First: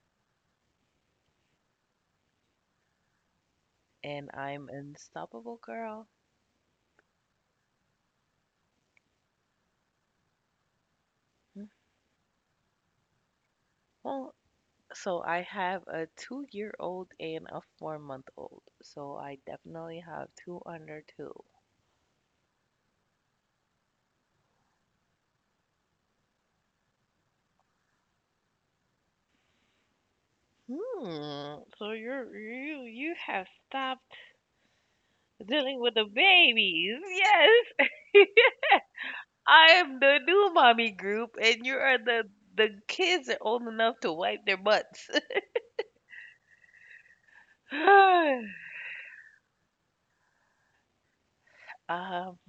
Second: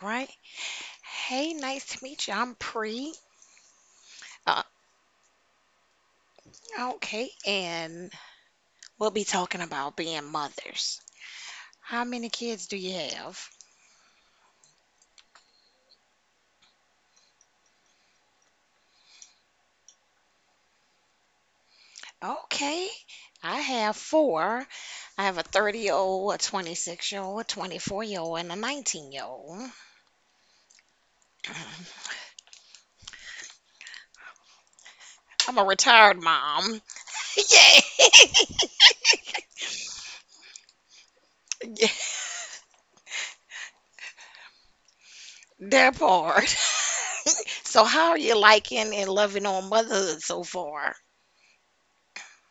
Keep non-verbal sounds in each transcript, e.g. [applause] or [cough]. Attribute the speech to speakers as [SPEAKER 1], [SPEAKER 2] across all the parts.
[SPEAKER 1] right. Hey, nice to meet you. I'm Pre.
[SPEAKER 2] and
[SPEAKER 1] Uh,
[SPEAKER 2] I'm unstoppable, girl.
[SPEAKER 1] okay, and we'll be talking about being mothers.
[SPEAKER 2] Mhm.
[SPEAKER 1] How many kids do you have?
[SPEAKER 2] Well, so I have a two-year-old and a four-month-old, so I definitely have two under two.
[SPEAKER 1] Okay, I have four. I have a 30-year-old year old, a 26-year-old year old, a 24-year-old year old, and a 19-year-old year old.
[SPEAKER 2] Hmm. So you have stopped
[SPEAKER 1] I'm a
[SPEAKER 2] dealing with the
[SPEAKER 1] retired mom. [laughs]
[SPEAKER 2] babies. Yes.
[SPEAKER 1] Yeah,
[SPEAKER 2] [laughs] I am the new mommy group, and you
[SPEAKER 1] [laughs] yeah,
[SPEAKER 2] are the kids are old enough to wipe their butts.
[SPEAKER 1] that part. [laughs] So, how are you
[SPEAKER 2] [sighs]
[SPEAKER 1] liking and loving on motherhood so far?
[SPEAKER 2] Um,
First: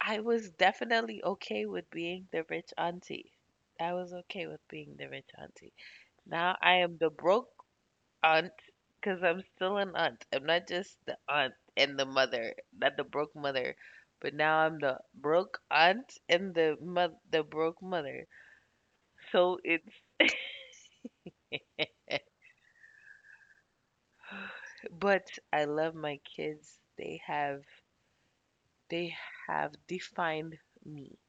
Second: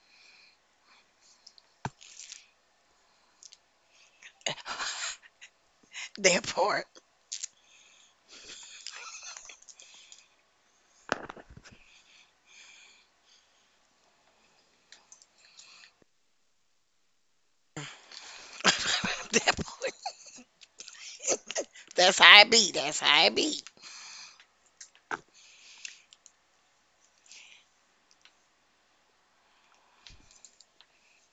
[SPEAKER 2] I was definitely okay with being the rich auntie. I was okay with being the rich auntie.
[SPEAKER 1] That
[SPEAKER 2] Now I
[SPEAKER 1] part.
[SPEAKER 2] am the broke aunt because I'm still an aunt. I'm not just the aunt and the mother, not the broke mother, but now I'm the broke aunt and the the broke mother.
[SPEAKER 1] [laughs] That
[SPEAKER 2] So it's
[SPEAKER 1] part.
[SPEAKER 2] [laughs]
[SPEAKER 1] That's how it be. That's how it be.
[SPEAKER 2] but I love my kids. They have defined me.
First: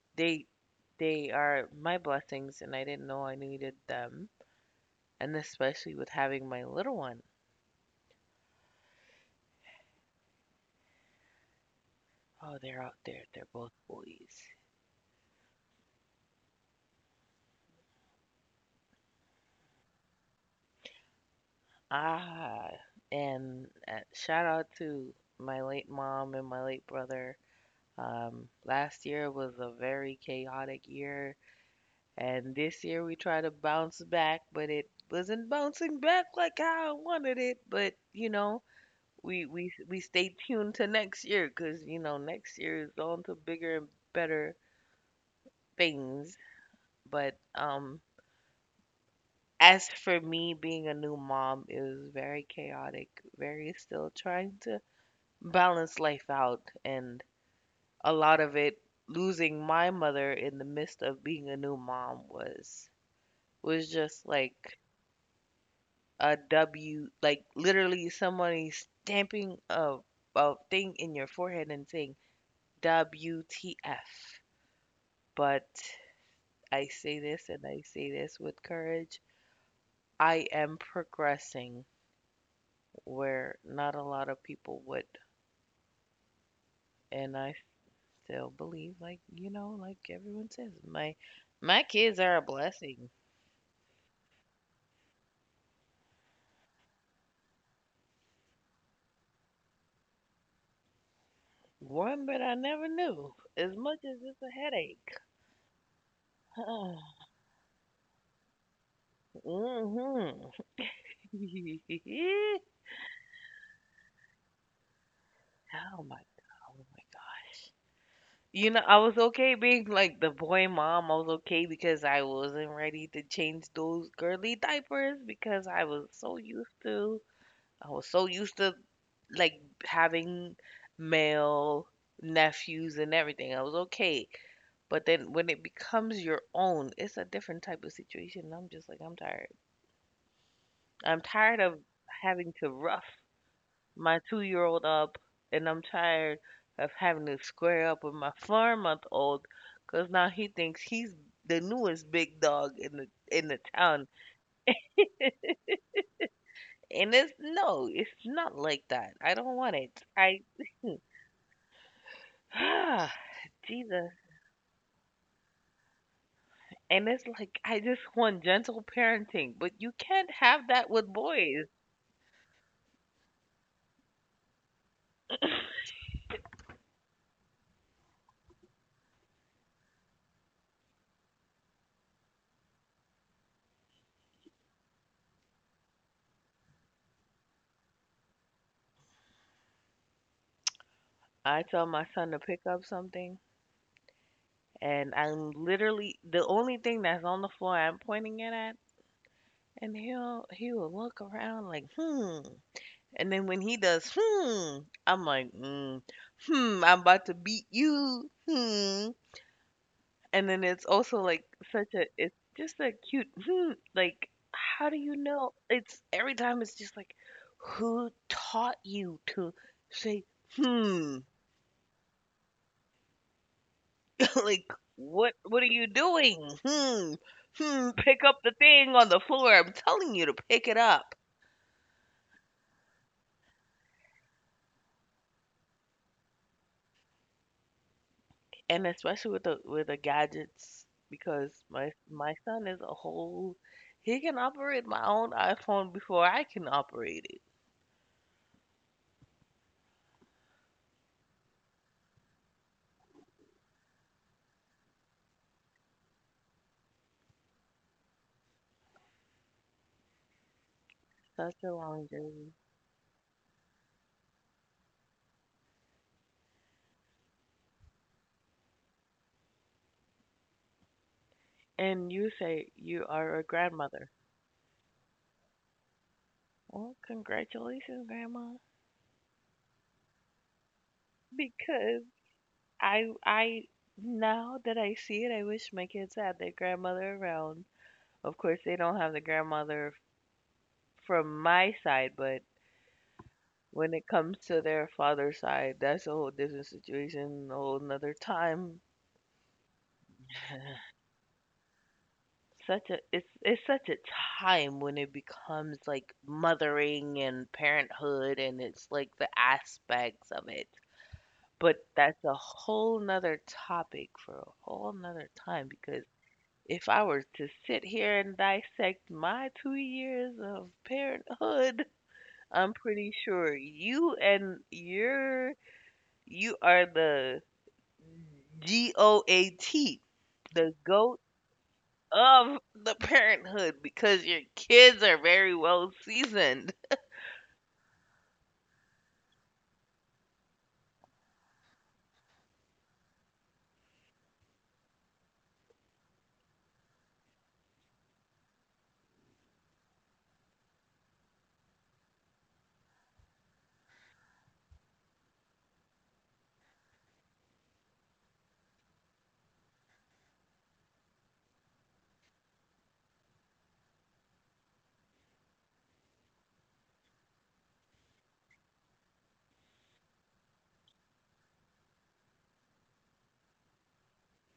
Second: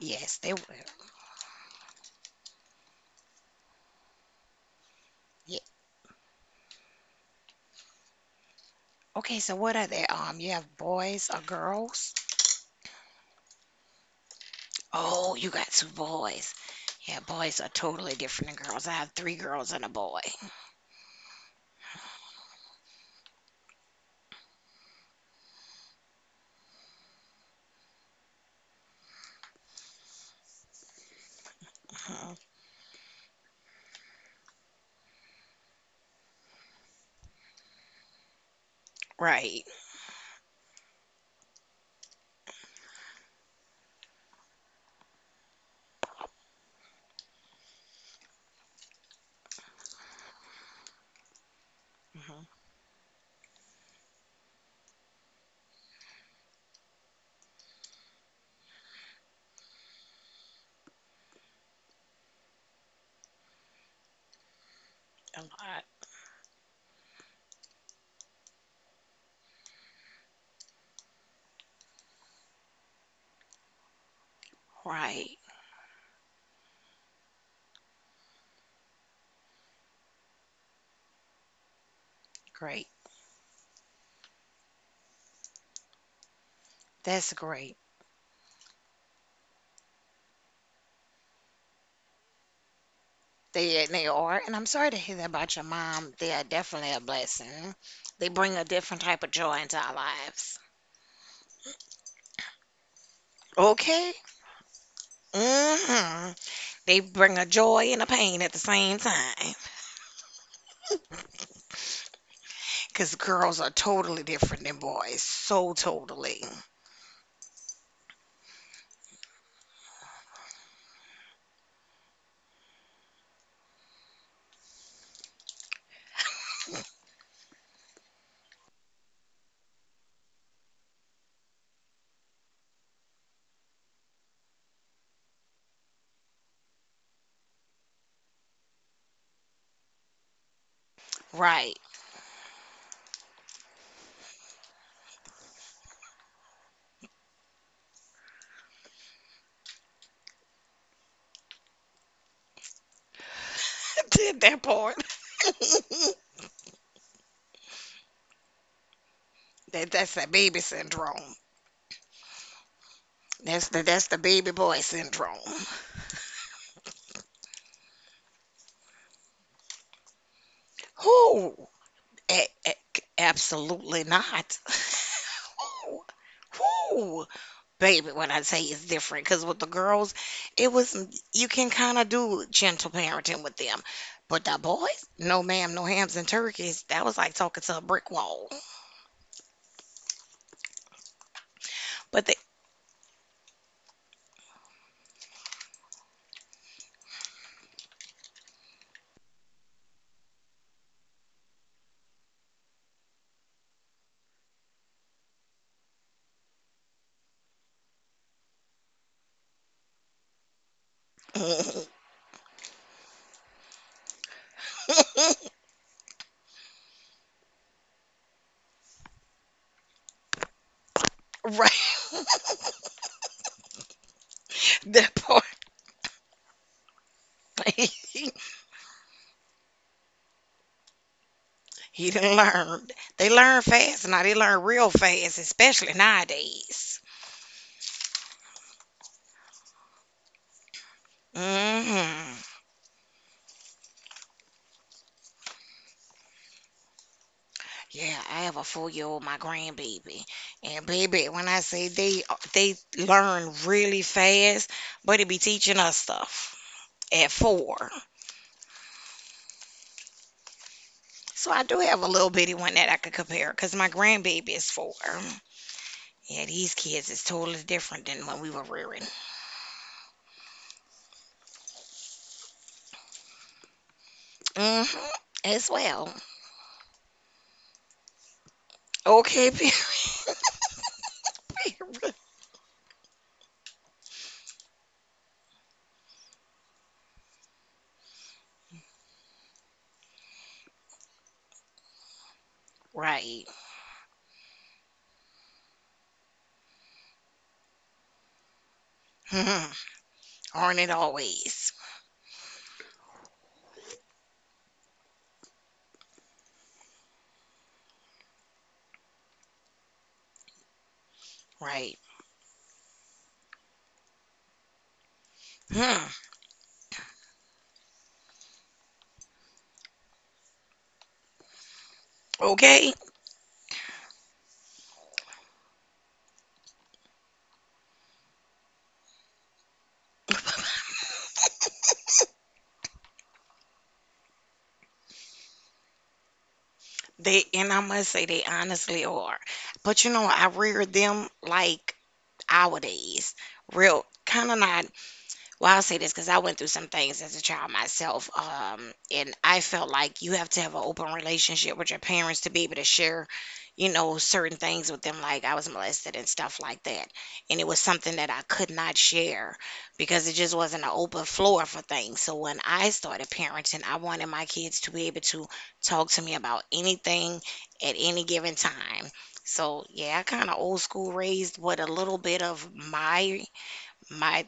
[SPEAKER 1] Yes,
[SPEAKER 2] They
[SPEAKER 1] they were.
[SPEAKER 2] they are my blessings, and I didn't know I needed them, and
[SPEAKER 1] Yeah.
[SPEAKER 2] especially with having my little one.
[SPEAKER 1] Okay, so what are they? You have boys or girls?
[SPEAKER 2] Oh, they're out there. They're both boys.
[SPEAKER 1] Oh, you got two boys. Yeah, boys are totally different than girls. I have three girls and a boy.
[SPEAKER 2] Ah, and shout out to my late mom and my late brother. Last year was a very chaotic year,
[SPEAKER 1] Hmm.
[SPEAKER 2] and this year we tried to bounce back, but it wasn't bouncing back like how I wanted it. But you know, we
[SPEAKER 1] Right.
[SPEAKER 2] we we stay tuned to next year, because you know next year is on to bigger and better things. But as for me, being a new mom is very
[SPEAKER 1] Hmm.
[SPEAKER 2] chaotic, very still trying to balance life out, and a lot of it, losing my mother in the midst of being a new mom, was just like
[SPEAKER 1] A lot.
[SPEAKER 2] a W, like literally somebody stamping a thing in your forehead and saying WTF.
[SPEAKER 1] Right.
[SPEAKER 2] But I say this, and I say this with courage, I am progressing,
[SPEAKER 1] Great.
[SPEAKER 2] where not a lot of people would.
[SPEAKER 1] That's
[SPEAKER 2] And I
[SPEAKER 1] great.
[SPEAKER 2] still believe, like you know, like everyone says, my kids are a blessing.
[SPEAKER 1] They are, and I'm sorry to hear that about your mom. They are definitely a blessing. They bring a different type of joy into our lives.
[SPEAKER 2] One that I never knew. As much
[SPEAKER 1] Okay.
[SPEAKER 2] as it's a headache.
[SPEAKER 1] Hmm. They
[SPEAKER 2] [sighs]
[SPEAKER 1] bring a joy and a pain at the same
[SPEAKER 2] Hmm. [laughs]
[SPEAKER 1] time.
[SPEAKER 2] Oh my
[SPEAKER 1] Because girls are totally different than boys. So
[SPEAKER 2] god! Oh my
[SPEAKER 1] totally.
[SPEAKER 2] gosh! You know, I was okay being like the boy mom. I was okay because I wasn't ready to change those girly diapers because I was so used to like having male nephews and everything. I was okay. But then when it becomes your own, it's a different type of situation. And I'm just like, I'm tired. I'm tired
[SPEAKER 1] Right.
[SPEAKER 2] of having to rough my 2-year-old old up, and I'm tired of having to square up with my 4-month-old old, because now he thinks he's the newest big dog in the
[SPEAKER 1] [laughs]
[SPEAKER 2] town.
[SPEAKER 1] Did that part. [laughs]
[SPEAKER 2] And it's no, it's not like that. I don't want
[SPEAKER 1] that,
[SPEAKER 2] it.
[SPEAKER 1] that's that
[SPEAKER 2] I
[SPEAKER 1] baby syndrome.
[SPEAKER 2] Ah,
[SPEAKER 1] That's the, that's
[SPEAKER 2] Jesus.
[SPEAKER 1] the baby boy syndrome.
[SPEAKER 2] And it's like I just want gentle parenting, but you can't have that with boys.
[SPEAKER 1] Who? Absolutely not. [laughs] Who? Who? Baby, when I say it's different, because with the girls, it was, you can kind of do gentle parenting with them. But the boys, no ma'am, no hams and turkeys. That was like talking to a brick wall.
[SPEAKER 2] I tell my
[SPEAKER 1] But
[SPEAKER 2] son to pick up something, and I'm literally the only thing that's on the floor, I'm pointing it at, and he will look around like hmm, and then when he does hmm, I'm like mm, hmm, I'm about to beat you hmm. And then it's also like
[SPEAKER 1] they,
[SPEAKER 2] such a it's just a cute hmm, like how do you
[SPEAKER 1] [laughs]
[SPEAKER 2] know? It's every time it's just like who taught you to say hmm?
[SPEAKER 1] right. [laughs]
[SPEAKER 2] [laughs] Like
[SPEAKER 1] That part.
[SPEAKER 2] what are you doing? Hmm. Hmm, pick
[SPEAKER 1] Thing.
[SPEAKER 2] up the thing on the floor. I'm telling you to pick it up.
[SPEAKER 1] [laughs] He done learned. They learn fast now. They learn real fast, especially nowadays.
[SPEAKER 2] And especially with the gadgets, because my
[SPEAKER 1] Hmm.
[SPEAKER 2] my son is a whole he can operate my own iPhone before I can operate it.
[SPEAKER 1] Yeah, I have a four-year-old, my grandbaby. And baby, when I say they learn really fast, but it be teaching us stuff at four. So
[SPEAKER 2] Such
[SPEAKER 1] I
[SPEAKER 2] a
[SPEAKER 1] do have a
[SPEAKER 2] long
[SPEAKER 1] little bitty
[SPEAKER 2] journey.
[SPEAKER 1] one that I could compare because my grandbaby is four. Yeah, these kids is totally different than when we were rearing.
[SPEAKER 2] And you say you are a grandmother.
[SPEAKER 1] Hmm. As well.
[SPEAKER 2] Well, congratulations, grandma.
[SPEAKER 1] Okay, [laughs] period.
[SPEAKER 2] Because
[SPEAKER 1] [laughs]
[SPEAKER 2] I now that I see it, I wish my kids had their grandmother around. Of course, they don't have the grandmother from my side, but
[SPEAKER 1] Right.
[SPEAKER 2] when it comes to their father's side, that's a whole different situation, a whole another time.
[SPEAKER 1] Mhm. Aren't it always?
[SPEAKER 2] Such a It's such a time when it becomes like mothering and parenthood, and it's like the aspects of it. But
[SPEAKER 1] Right.
[SPEAKER 2] that's a whole nother topic for a whole nother time, because
[SPEAKER 1] Hmm.
[SPEAKER 2] if I were to sit here and dissect my 2 years of parenthood, [laughs] I'm
[SPEAKER 1] Okay.
[SPEAKER 2] pretty sure you and your you are the GOAT, the goat of the parenthood, because your kids are very well seasoned.
[SPEAKER 1] They and I must say they honestly are. But you know, I rear them like our days. Real kind of not. Well, I'll say this because I went through some things as a child myself, and I felt like you have to have an open relationship with your parents to be able to share, you know, certain things with them. Like I was molested and stuff like that, and it was something that I could not share because it just wasn't an open floor for things. So when I started parenting, I wanted my kids to be able to talk to me about anything at any given time. So yeah, I kind of old school raised with a little bit of my,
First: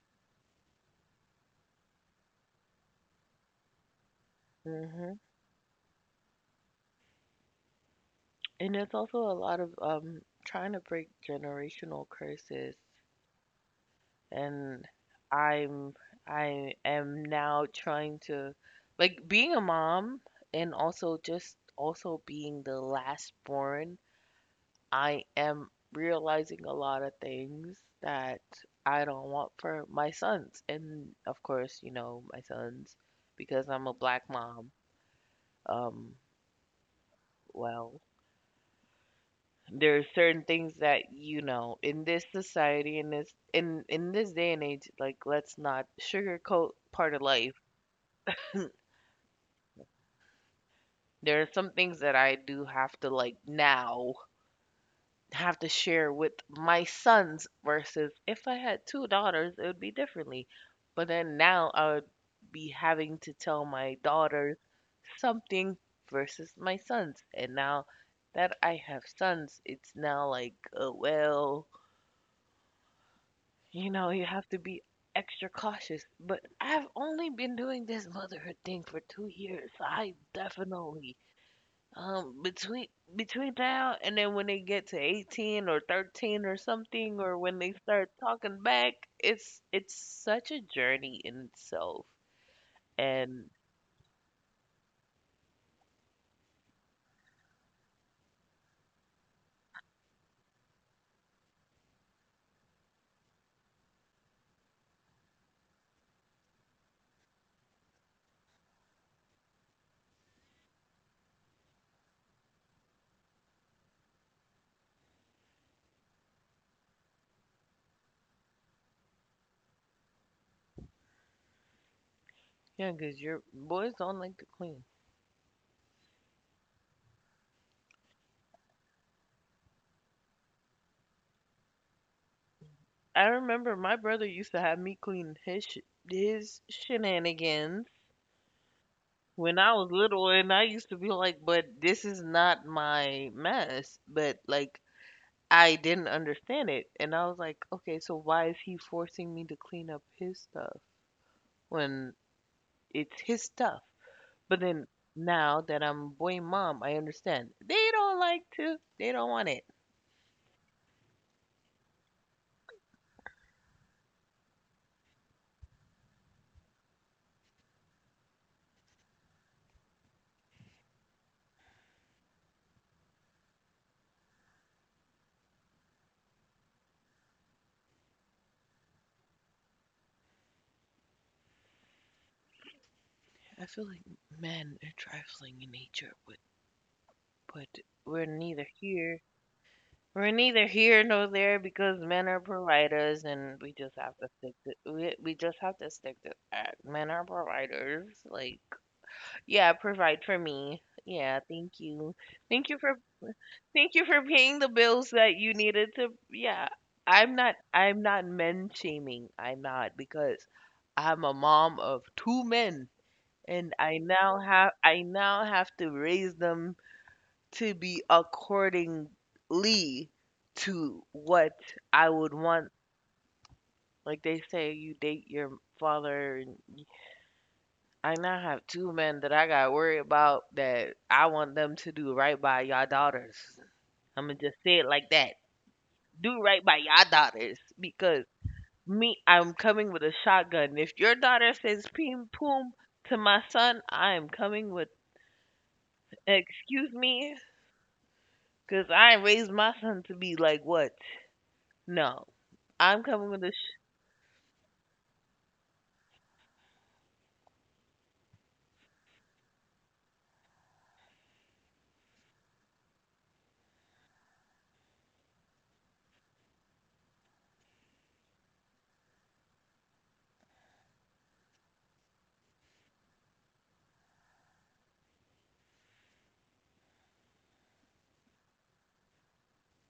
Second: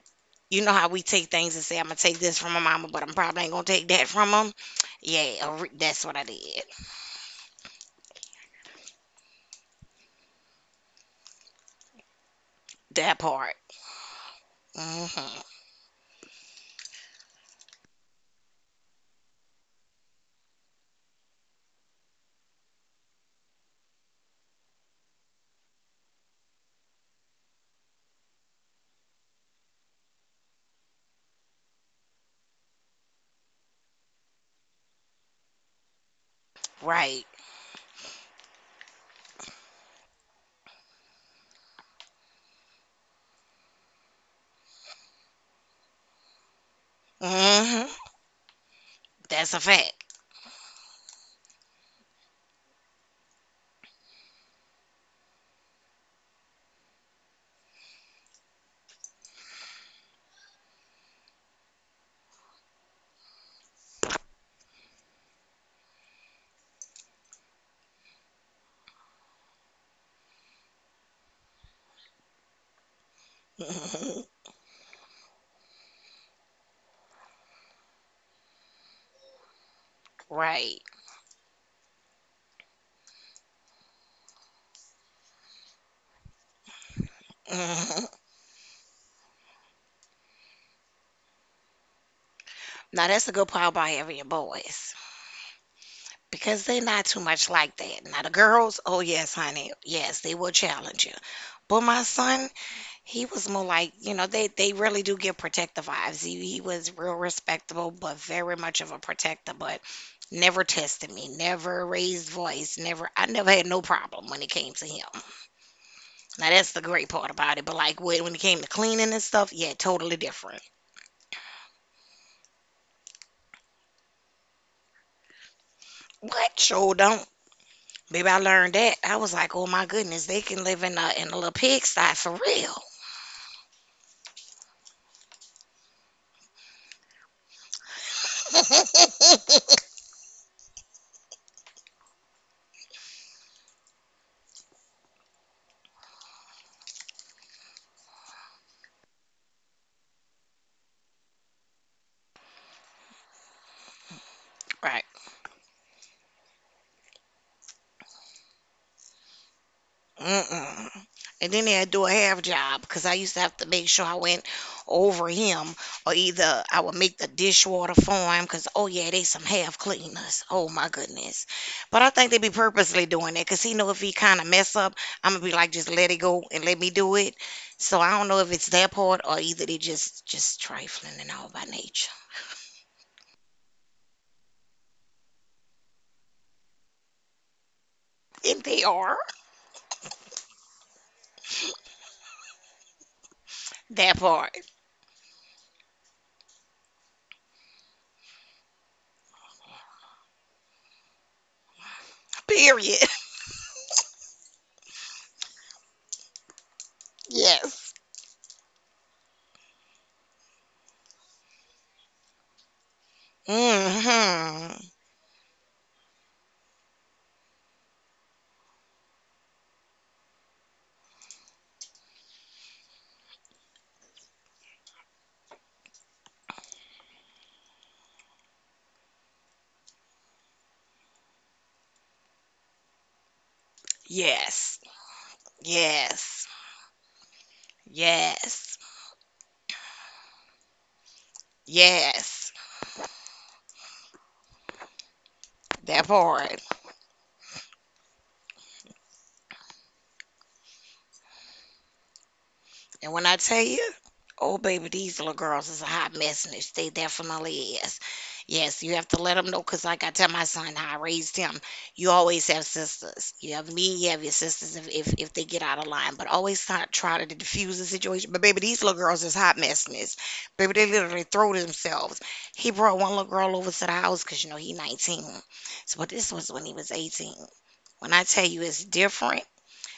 [SPEAKER 1] you know how we take things and say, I'm gonna take this from my mama, but I'm probably ain't gonna take that from them.
[SPEAKER 2] Hmm.
[SPEAKER 1] Yeah, that's what I did.
[SPEAKER 2] And it's also a lot of trying to break generational curses,
[SPEAKER 1] That part.
[SPEAKER 2] and
[SPEAKER 1] Hmm.
[SPEAKER 2] I'm I am now trying to like being a mom, and also just also being the last born, I am realizing a lot of things that I don't want for my sons. And of course, you know, my sons, because I'm a black mom. Um
[SPEAKER 1] Right.
[SPEAKER 2] well, there are certain things that you know in this society, in this day and age, like let's not sugarcoat part of life.
[SPEAKER 1] Hmm. That's a fact.
[SPEAKER 2] There are some things that I do have to, like, now have to share with my sons, versus if I had two daughters, it would be differently. But then now I would be having to tell my daughters something versus my sons. And now that I have sons, it's now like, well, you know,
[SPEAKER 1] Hmm.
[SPEAKER 2] you have to be extra cautious. But I've only been doing this motherhood thing for 2 years. I
[SPEAKER 1] Right.
[SPEAKER 2] definitely Um, between between now and then, when they get to 18 or 13 or something, or when they
[SPEAKER 1] Hmm.
[SPEAKER 2] start talking back, it's such a journey in itself.
[SPEAKER 1] Now that's the good
[SPEAKER 2] And
[SPEAKER 1] part about having your boys because they're not too much like that. Now the girls, oh yes, honey, yes, they will challenge you. But my son. He was more like, you know, they really do give protective vibes. He was real respectable, but very much of a protector, but never tested me, never raised voice, never I never had no problem when it came to him. Now that's the great part about it. But like when it came to cleaning and stuff, yeah, totally different.
[SPEAKER 2] yeah, 'cause your boys don't like to clean.
[SPEAKER 1] What? Sure don't. Baby. I learned that. I was like, oh my goodness, they can live in a little pigsty for real.
[SPEAKER 2] I remember my brother used to have me clean his shenanigans
[SPEAKER 1] [laughs]
[SPEAKER 2] when I was little, and I used to be like, "But this is not my mess." But like, I didn't understand it, and I was like, "Okay, so why is he forcing me to clean up his stuff?" when it's his stuff. But then
[SPEAKER 1] Right.
[SPEAKER 2] now that I'm boy mom, I understand. They don't like to. They don't want it.
[SPEAKER 1] Mm-mm. And then they'd do a half job because I used to have to make sure I went over him or either I would make the dishwater for him because, oh, yeah, they some half cleaners. Oh, my goodness. But I think they be purposely doing that because he know if he kind of mess up, I'm going to be like, just let it go and let me do it. So I don't know if it's that part or either they just trifling and all by nature.
[SPEAKER 2] I feel like men are trifling in nature, but but we're
[SPEAKER 1] And
[SPEAKER 2] neither
[SPEAKER 1] they are
[SPEAKER 2] here. We're neither here nor there, because men are providers, and we just
[SPEAKER 1] that
[SPEAKER 2] have to
[SPEAKER 1] part.
[SPEAKER 2] stick to we just have to stick to that. Men are providers. Like, yeah, provide for me. Yeah, thank you. Thank you
[SPEAKER 1] Period.
[SPEAKER 2] for
[SPEAKER 1] [laughs]
[SPEAKER 2] Thank you for paying the bills that you needed to. Yeah, I'm not.
[SPEAKER 1] Yes.
[SPEAKER 2] I'm not men shaming. I'm not, because I'm a mom of two men, and
[SPEAKER 1] Mm-hmm.
[SPEAKER 2] I now have to raise them to be accordingly to what I would want. Like they say, you date your father, and I now have two men that I gotta worry about, that I want them to do right by y'all daughters. I'm gonna just
[SPEAKER 1] Yes.
[SPEAKER 2] say it like that.
[SPEAKER 1] Yes.
[SPEAKER 2] Do right by your daughters, because
[SPEAKER 1] Yes.
[SPEAKER 2] me, I'm coming with a shotgun. If your daughter says "pim
[SPEAKER 1] Yes,
[SPEAKER 2] poom" to my son, I am coming with.
[SPEAKER 1] that part.
[SPEAKER 2] Excuse me, because I raised my son to be like what? No,
[SPEAKER 1] And
[SPEAKER 2] I'm
[SPEAKER 1] when I
[SPEAKER 2] coming with a.
[SPEAKER 1] tell
[SPEAKER 2] Sh-
[SPEAKER 1] you, oh baby, these little girls is a hot mess, and they definitely is. Yes, you have to let them know, cause like I tell my son how I raised him, you always have sisters. You have me, you have your sisters if they get out of line, but always try to diffuse the situation. But baby, these little girls is hot messiness. Baby, they literally throw themselves. He brought one little girl over to the house, cause you know he 19. So, but this was when he was 18. When I tell you it's different.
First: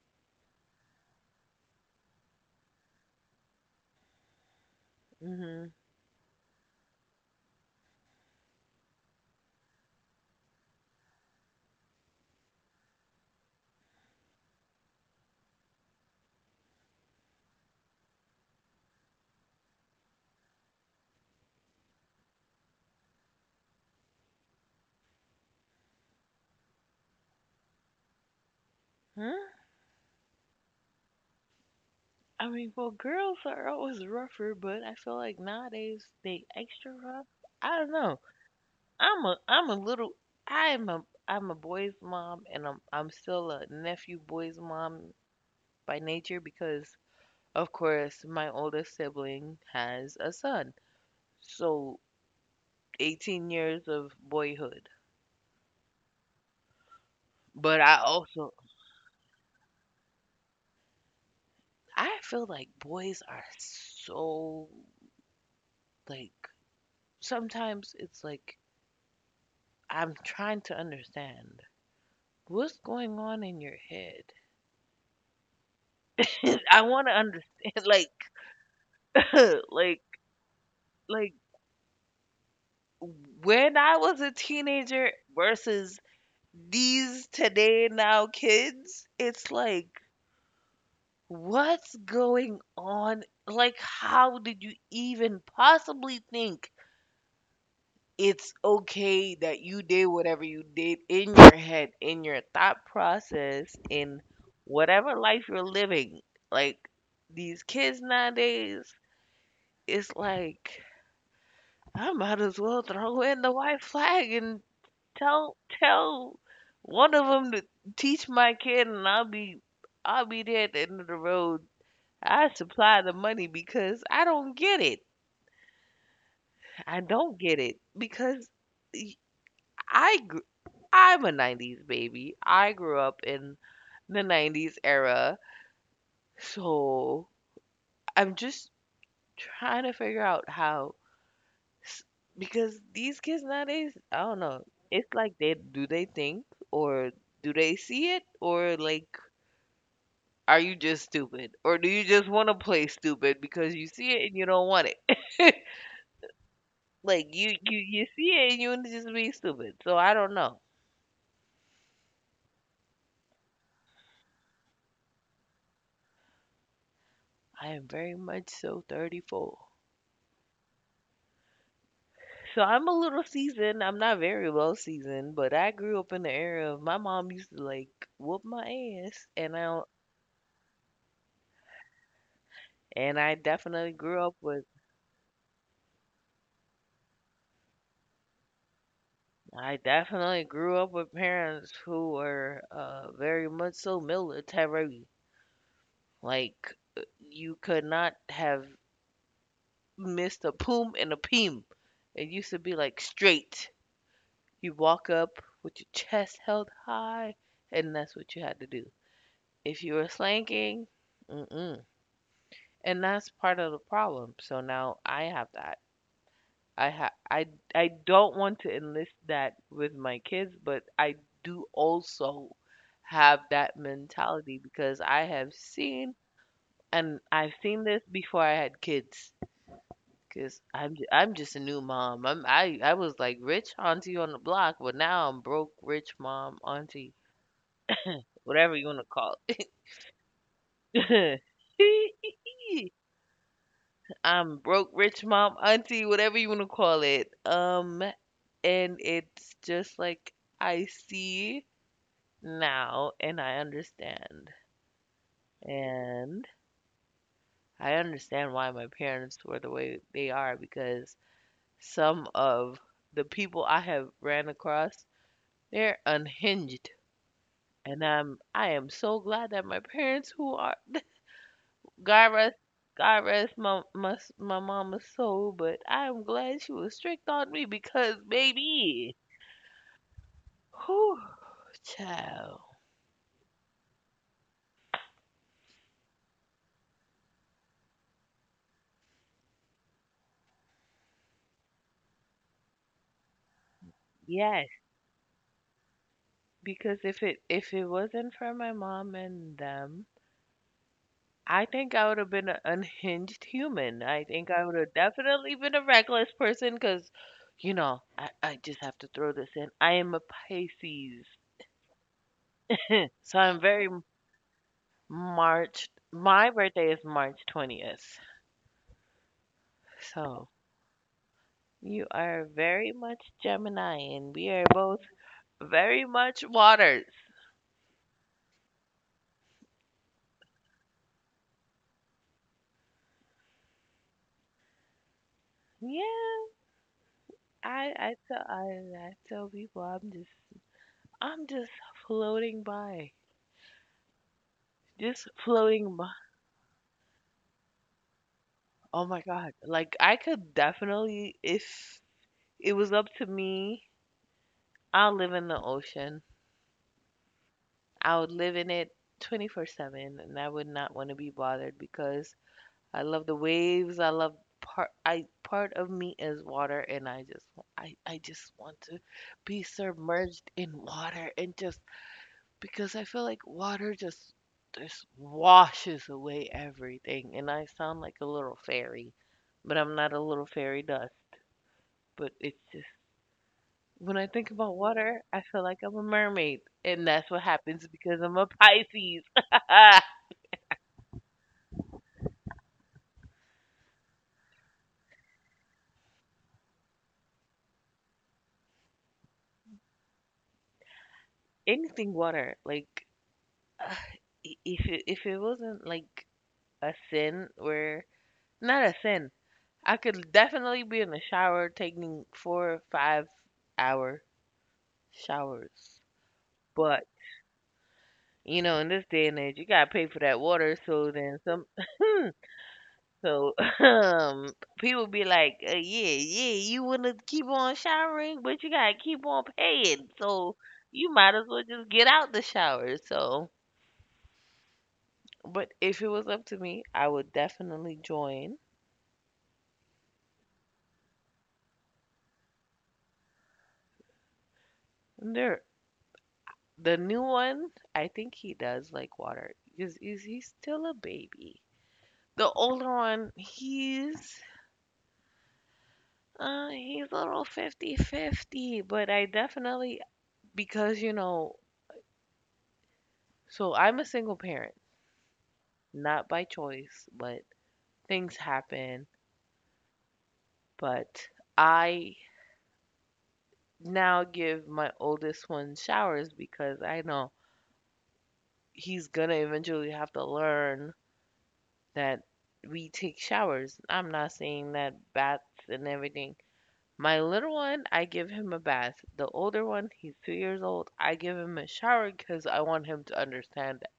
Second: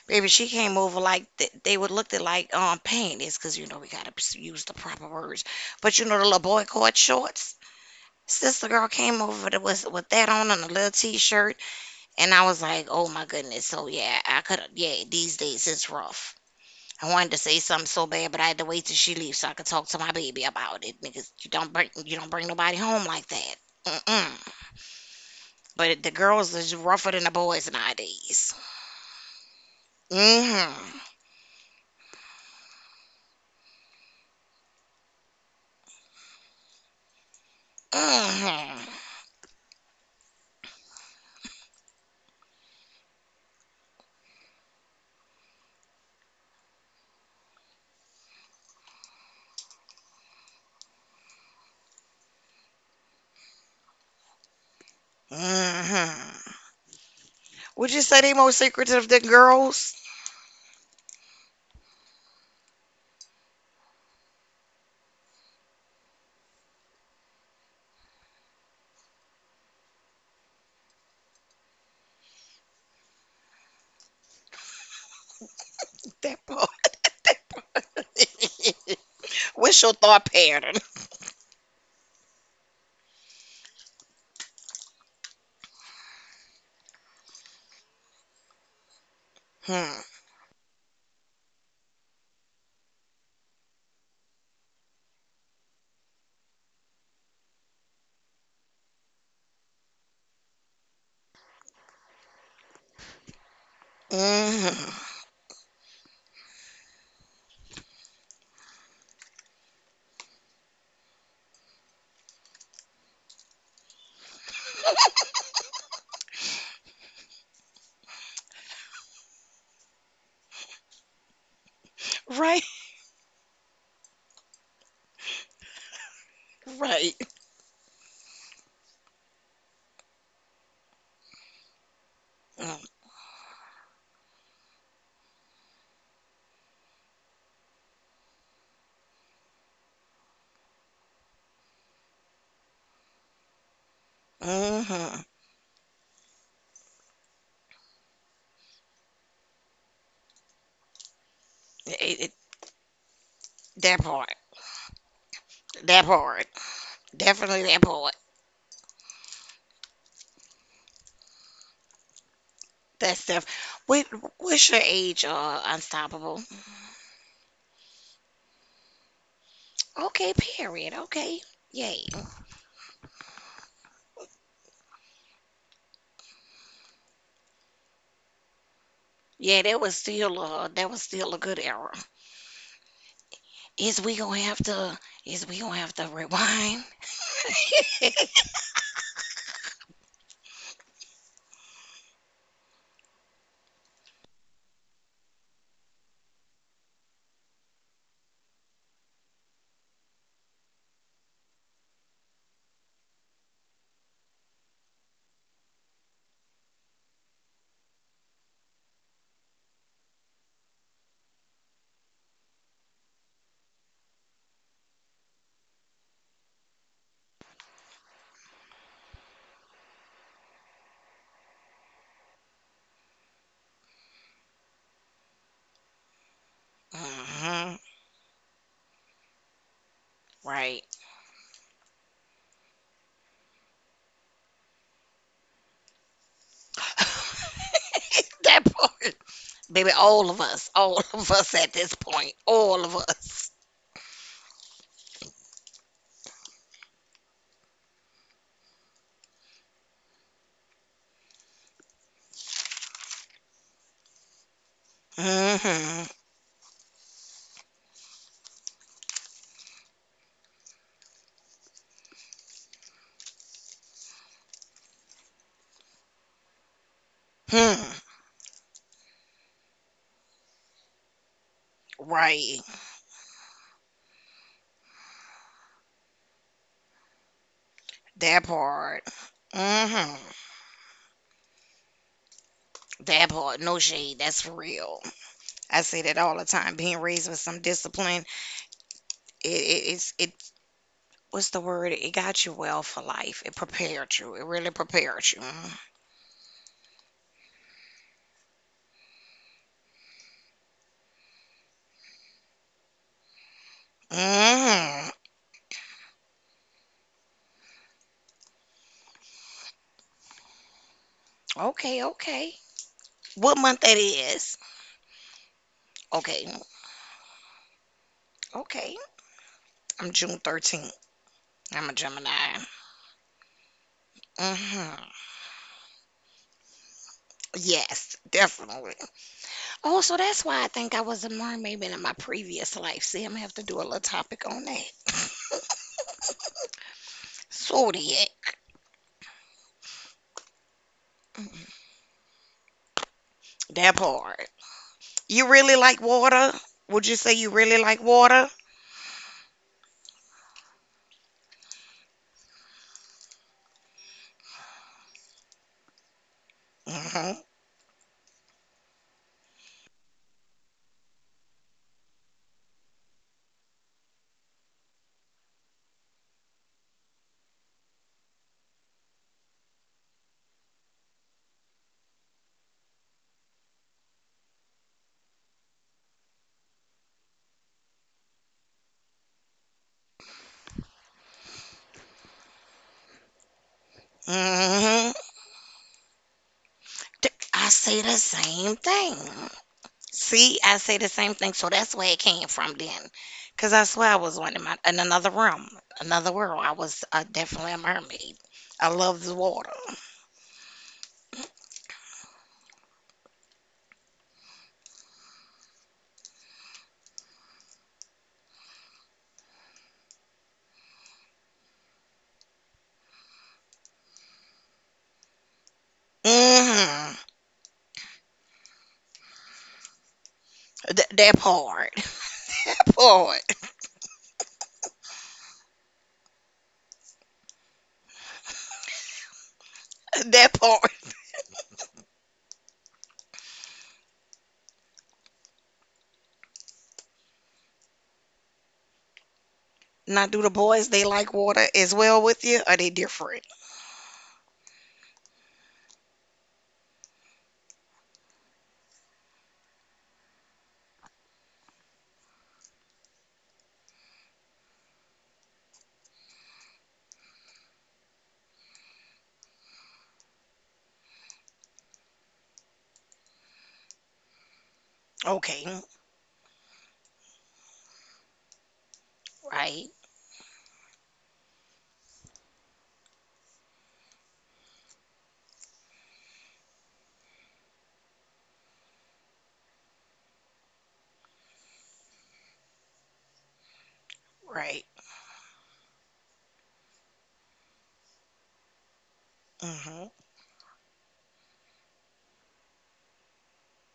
[SPEAKER 1] Baby, she came over like they would looked at like panties, cause you know we gotta use the proper words.
[SPEAKER 2] hmm.
[SPEAKER 1] But you know the little boy cord shorts. Sister girl came over that was with that on and a little t-shirt, and I was like, oh my goodness. So yeah, I could yeah. These days it's rough. I wanted to say something so bad, but I had to wait till she leaves so I could talk to my baby about it. Because you don't bring nobody home like that. Mm-mm. But the girls is rougher than the boys nowadays.
[SPEAKER 2] Huh?
[SPEAKER 1] Mm-hmm.
[SPEAKER 2] I mean, well, girls are always rougher, but I feel like nowadays they extra rough. I don't know.
[SPEAKER 1] Mm-hmm.
[SPEAKER 2] I'm a I'm a little I'm a I'm a boy's mom, and I'm still a nephew boy's mom by nature, because of course, my oldest sibling has a son. So 18 years of boyhood.
[SPEAKER 1] Mm-hmm.
[SPEAKER 2] But I
[SPEAKER 1] Would you say they
[SPEAKER 2] also
[SPEAKER 1] more secretive than girls?
[SPEAKER 2] I feel like boys are so like sometimes it's like I'm trying to understand what's going on in your head.
[SPEAKER 1] That
[SPEAKER 2] [laughs]
[SPEAKER 1] part.
[SPEAKER 2] I want to understand like
[SPEAKER 1] [laughs]
[SPEAKER 2] [laughs]
[SPEAKER 1] What's your
[SPEAKER 2] like
[SPEAKER 1] thought pattern?
[SPEAKER 2] like when I was a teenager versus these today now kids, it's like
[SPEAKER 1] Hmm.
[SPEAKER 2] what's going on? Like, how did you even possibly think it's okay that you did whatever you did in your head, in your thought process, in
[SPEAKER 1] Hmm.
[SPEAKER 2] whatever life you're living? Like, these kids nowadays, it's like, I might as well throw in the white flag and tell one of them to teach my kid, and I'll be there at the end of the road.
[SPEAKER 1] [laughs]
[SPEAKER 2] I
[SPEAKER 1] Right.
[SPEAKER 2] supply the money because I don't get it. I
[SPEAKER 1] Right.
[SPEAKER 2] don't get it because y- I gr- I'm a 90s baby. I grew up in the 90s era. So I'm just trying to figure out how s- because these kids nowadays, I don't know. It's
[SPEAKER 1] Mm-hmm.
[SPEAKER 2] like, they do they think, or do they see it, or like, are you just stupid, or do you
[SPEAKER 1] It,
[SPEAKER 2] just
[SPEAKER 1] it,
[SPEAKER 2] want to play stupid because you
[SPEAKER 1] that
[SPEAKER 2] see it
[SPEAKER 1] part.
[SPEAKER 2] and you don't want it? [laughs]
[SPEAKER 1] That part.
[SPEAKER 2] Like you
[SPEAKER 1] Definitely
[SPEAKER 2] you
[SPEAKER 1] that
[SPEAKER 2] you
[SPEAKER 1] part.
[SPEAKER 2] see it and you wanna just be stupid. So I don't know.
[SPEAKER 1] That stuff. What, what's your age? Unstoppable.
[SPEAKER 2] I am very much so 34.
[SPEAKER 1] Okay. Period. Okay. Yay.
[SPEAKER 2] So I'm a little seasoned. I'm not very well seasoned, but I grew up in the era of my mom used to like whoop my ass, and I
[SPEAKER 1] Yeah,
[SPEAKER 2] don't-
[SPEAKER 1] that was still a good era.
[SPEAKER 2] and
[SPEAKER 1] Is we gonna have to is we gonna have to rewind? [laughs] Mm.
[SPEAKER 2] I definitely grew up with parents who were very much so military. Like you could not have missed a poom and a peem. It used to be like straight. You walk up with your chest held high, and that's what you had to do. If you were slanking, mm-mm. And that's part of the problem. So now I have that. I ha- I don't want to enlist that with my kids, but I do also have that mentality because I have seen, and I've
[SPEAKER 1] Hmm.
[SPEAKER 2] seen this before I had kids. Cause
[SPEAKER 1] Right.
[SPEAKER 2] I'm just a new mom. I was like rich auntie on the block, but now I'm broke rich mom auntie.
[SPEAKER 1] [laughs] That
[SPEAKER 2] Whatever you want to
[SPEAKER 1] part.
[SPEAKER 2] call
[SPEAKER 1] Baby, all of us, all [laughs] of
[SPEAKER 2] it.
[SPEAKER 1] us at this point, all of
[SPEAKER 2] [laughs]
[SPEAKER 1] us.
[SPEAKER 2] I'm broke, rich mom, auntie, whatever you want to call it. And it's just like I see now and I understand.
[SPEAKER 1] Hmm.
[SPEAKER 2] And I understand why my parents were the way they are because some of the people I have ran across, they're unhinged. And
[SPEAKER 1] Hmm.
[SPEAKER 2] I'm I am so glad that my parents who are God rest,
[SPEAKER 1] Right.
[SPEAKER 2] God rest my mama's soul, but I am glad she was strict on me because
[SPEAKER 1] That part.
[SPEAKER 2] baby,
[SPEAKER 1] Hmm.
[SPEAKER 2] whew, child,
[SPEAKER 1] That part. No shade. That's for real. I say that all the time. Being raised with some discipline, it's it. What's the word? It got you well for life. It prepared you. It
[SPEAKER 2] yes.
[SPEAKER 1] really prepared you.
[SPEAKER 2] Because if it wasn't for my mom and them, I think I would have been an unhinged human. I think I would have
[SPEAKER 1] Hmm.
[SPEAKER 2] definitely been a reckless person because, I just have to throw this in. I am a Pisces,
[SPEAKER 1] Okay. Okay.
[SPEAKER 2] so I'm
[SPEAKER 1] What month
[SPEAKER 2] very.
[SPEAKER 1] that is?
[SPEAKER 2] March. My
[SPEAKER 1] Okay.
[SPEAKER 2] birthday is March 20th,
[SPEAKER 1] Okay. I'm June
[SPEAKER 2] so.
[SPEAKER 1] 13th. I'm a
[SPEAKER 2] You are
[SPEAKER 1] Gemini.
[SPEAKER 2] very much Gemini, and we are both
[SPEAKER 1] Hmm.
[SPEAKER 2] very much waters.
[SPEAKER 1] Yes, definitely. Oh, so that's why I think I was a mermaid in my previous life. See, I'm gonna have to do a little topic on that.
[SPEAKER 2] Yeah,
[SPEAKER 1] [laughs]
[SPEAKER 2] I I
[SPEAKER 1] Zodiac,
[SPEAKER 2] tell I, I tell people I'm just floating by,
[SPEAKER 1] that part.
[SPEAKER 2] just
[SPEAKER 1] You really
[SPEAKER 2] floating
[SPEAKER 1] like
[SPEAKER 2] by.
[SPEAKER 1] water? Would you say you really like water?
[SPEAKER 2] Oh my God! Like I could definitely, if it was up to me, I'll live in the ocean.
[SPEAKER 1] Hmm.
[SPEAKER 2] I would live in it 24/7, and I would not want to be bothered because I love the waves. I love part. I part of me is water, and I just want to be submerged in water, and just because I feel like water just washes away everything. And I sound like a little fairy, but I'm not a little fairy dust. But it's just when I think about
[SPEAKER 1] Hmm.
[SPEAKER 2] water, I feel like I'm a mermaid, and that's what
[SPEAKER 1] I
[SPEAKER 2] happens
[SPEAKER 1] say the
[SPEAKER 2] because I'm a
[SPEAKER 1] same thing.
[SPEAKER 2] Pisces. [laughs]
[SPEAKER 1] See, I say the same thing. So that's where it came from then. Because I swear I was one in another room, another world. I was definitely a mermaid. I love the water.
[SPEAKER 2] Anything water, like. [sighs] If it wasn't like a sin where, not a sin. I could definitely be in the shower taking 4 or 5 hour showers. But,
[SPEAKER 1] Mm-hmm.
[SPEAKER 2] in this day and age you gotta pay for that water,
[SPEAKER 1] Th-
[SPEAKER 2] so then
[SPEAKER 1] that
[SPEAKER 2] some
[SPEAKER 1] part. [laughs] That
[SPEAKER 2] [laughs]
[SPEAKER 1] part.
[SPEAKER 2] so [laughs] um people be like, yeah, yeah, you wanna keep on showering, but you gotta keep on paying.
[SPEAKER 1] That
[SPEAKER 2] So
[SPEAKER 1] part.
[SPEAKER 2] you might as well just get out the shower. So but if it was up to me, I would definitely join.
[SPEAKER 1] Now, do the boys, they like water as well with you? Are they different?
[SPEAKER 2] There The new one, I think he does like water because he's still a baby. The older one, he's a little 50/50, but I definitely, because so I'm a single parent,
[SPEAKER 1] Okay.
[SPEAKER 2] not by choice, but things happen.
[SPEAKER 1] Right.
[SPEAKER 2] But I now give my oldest one showers because I know he's gonna eventually have to learn that we take showers. I'm not saying
[SPEAKER 1] Right.
[SPEAKER 2] that baths and everything. My little one, I give him a bath. The older one,
[SPEAKER 1] Mm-hmm.
[SPEAKER 2] he's 2 years old. I give him a shower because I want him to understand that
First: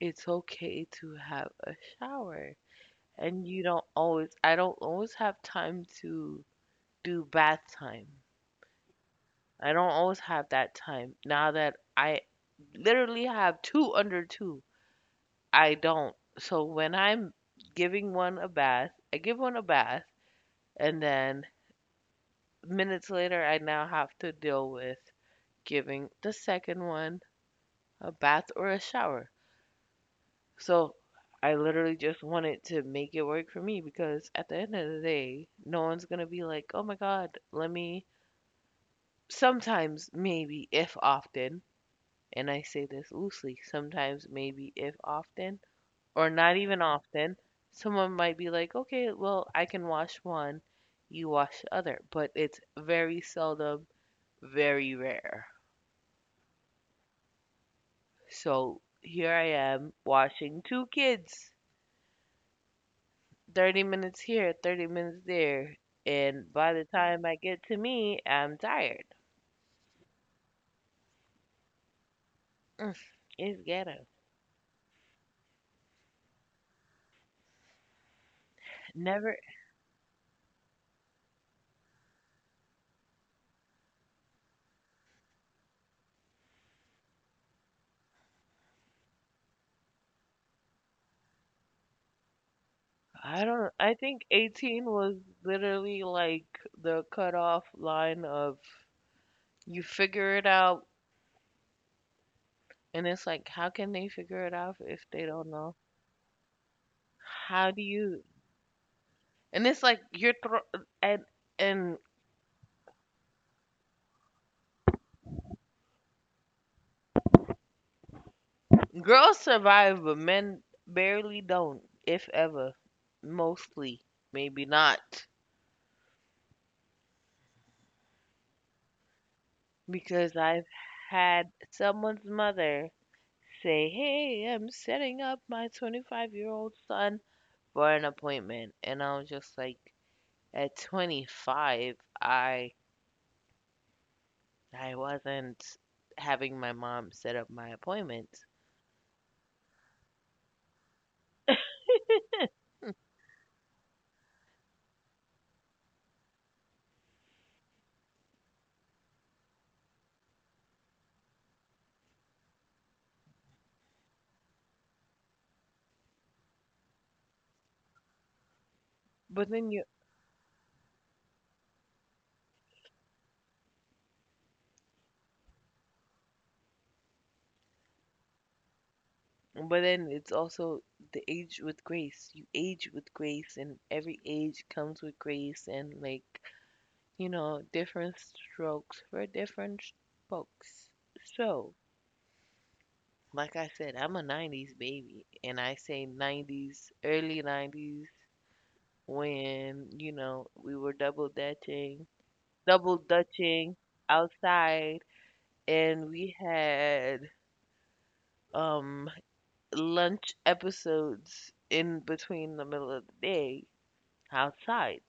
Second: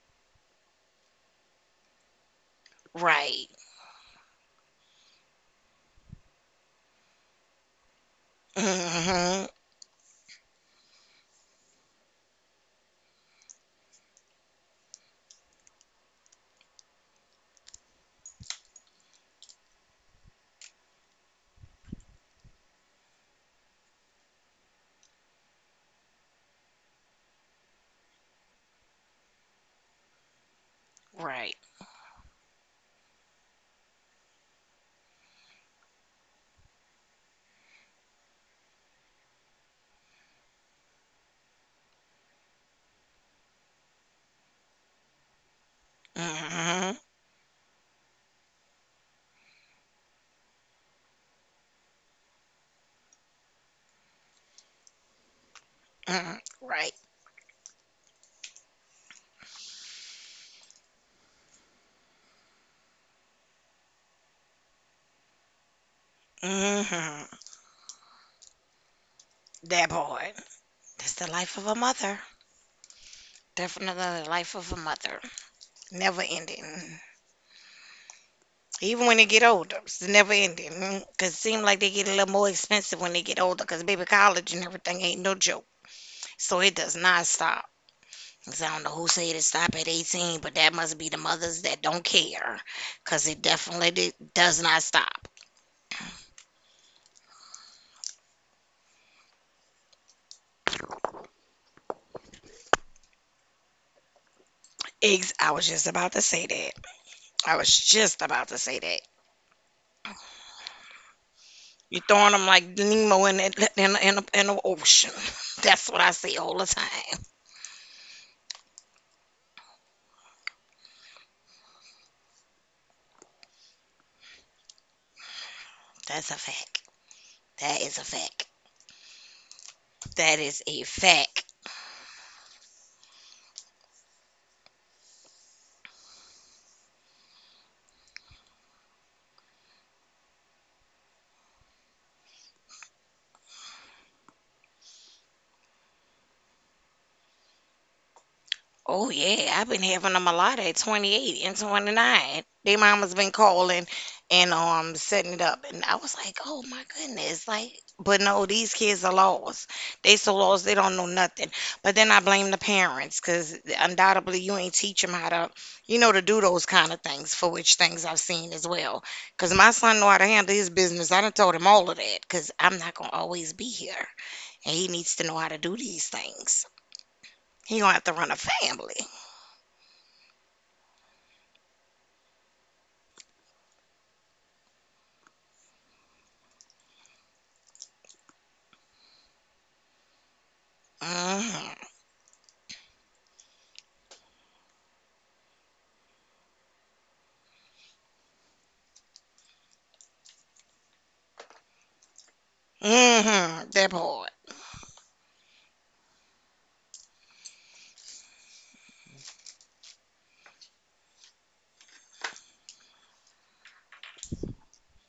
[SPEAKER 2] it's okay to have a shower.
[SPEAKER 1] Right.
[SPEAKER 2] And you don't always, I don't always have time to do bath time.
[SPEAKER 1] Mm-hmm.
[SPEAKER 2] I don't always have that time. Now that I literally have two under two, I don't. So when I'm giving one a bath, I give one a bath, and then minutes later, I now have to deal with giving the second one a bath or a shower. So
[SPEAKER 1] Right.
[SPEAKER 2] I literally just wanted to make it work for me because at the end of the day, no one's going to be like, oh my God, let me. Sometimes, maybe, if often, and I say this loosely, sometimes, maybe, if often, or not even
[SPEAKER 1] Mm-hmm. Mm.
[SPEAKER 2] often, someone might be like, okay, well, I can wash one, you wash the other. But it's very seldom, very rare.
[SPEAKER 1] Hmm. Right.
[SPEAKER 2] So here I am washing two kids 30 minutes here, 30 minutes there. And by the
[SPEAKER 1] Mm-hmm.
[SPEAKER 2] time I get to me, I'm tired.
[SPEAKER 1] That part. That's the life of a mother.
[SPEAKER 2] Mm, It's
[SPEAKER 1] Definitely
[SPEAKER 2] ghetto.
[SPEAKER 1] the life of a mother. Never ending. Even when they get
[SPEAKER 2] Never.
[SPEAKER 1] older, it's never ending. Because it seems like they get a little more expensive when they get older because baby college and everything ain't no joke. So it does not stop. 'Cause I don't know who said it stop at 18, but that must be the mothers that don't care, 'cause it
[SPEAKER 2] I don't,
[SPEAKER 1] definitely
[SPEAKER 2] I think
[SPEAKER 1] does not
[SPEAKER 2] 18 was
[SPEAKER 1] stop.
[SPEAKER 2] literally like the cutoff line of, you figure it out. And it's like, how can they figure it out if they
[SPEAKER 1] I
[SPEAKER 2] don't
[SPEAKER 1] was
[SPEAKER 2] know?
[SPEAKER 1] just about to say that. I was
[SPEAKER 2] How do
[SPEAKER 1] just
[SPEAKER 2] you,
[SPEAKER 1] about to say that.
[SPEAKER 2] and it's like you're, and
[SPEAKER 1] You're throwing them like Nemo in the ocean. [laughs] That's what I say all the time.
[SPEAKER 2] girls survive, but men barely don't, if ever, mostly, maybe not.
[SPEAKER 1] That's a fact. That is a fact.
[SPEAKER 2] Because
[SPEAKER 1] That is
[SPEAKER 2] I've
[SPEAKER 1] a fact.
[SPEAKER 2] had someone's mother say, "Hey, I'm setting up my 25-year-old son for an appointment." And I was just like, at 25, I, I wasn't having my mom set up my appointments.
[SPEAKER 1] Oh yeah, I've been having them a lot at 28 and 29. Their mama's been calling and setting it up, and I was like, oh my goodness, like, but no, these kids are lost. They so lost they don't know nothing. But then I blame the parents because undoubtedly you ain't teach them how to, you know, to do those kind of things. For which things I've seen as well, because
[SPEAKER 2] But
[SPEAKER 1] my
[SPEAKER 2] then you,
[SPEAKER 1] son know how to handle his business. I done told him all of that because I'm not gonna always be here, and he needs to know how to do these things. He gonna have to run a family.
[SPEAKER 2] but then it's also the age with grace. You age with grace, and every age comes with grace, and like, different strokes for different folks.
[SPEAKER 1] Mhm.
[SPEAKER 2] So, like I said, I'm a 90s baby, and I say 90s, early 90s, when, we were double
[SPEAKER 1] Mhm.
[SPEAKER 2] dutching
[SPEAKER 1] That part.
[SPEAKER 2] outside, and we had um lunch episodes in between the middle of the day outside.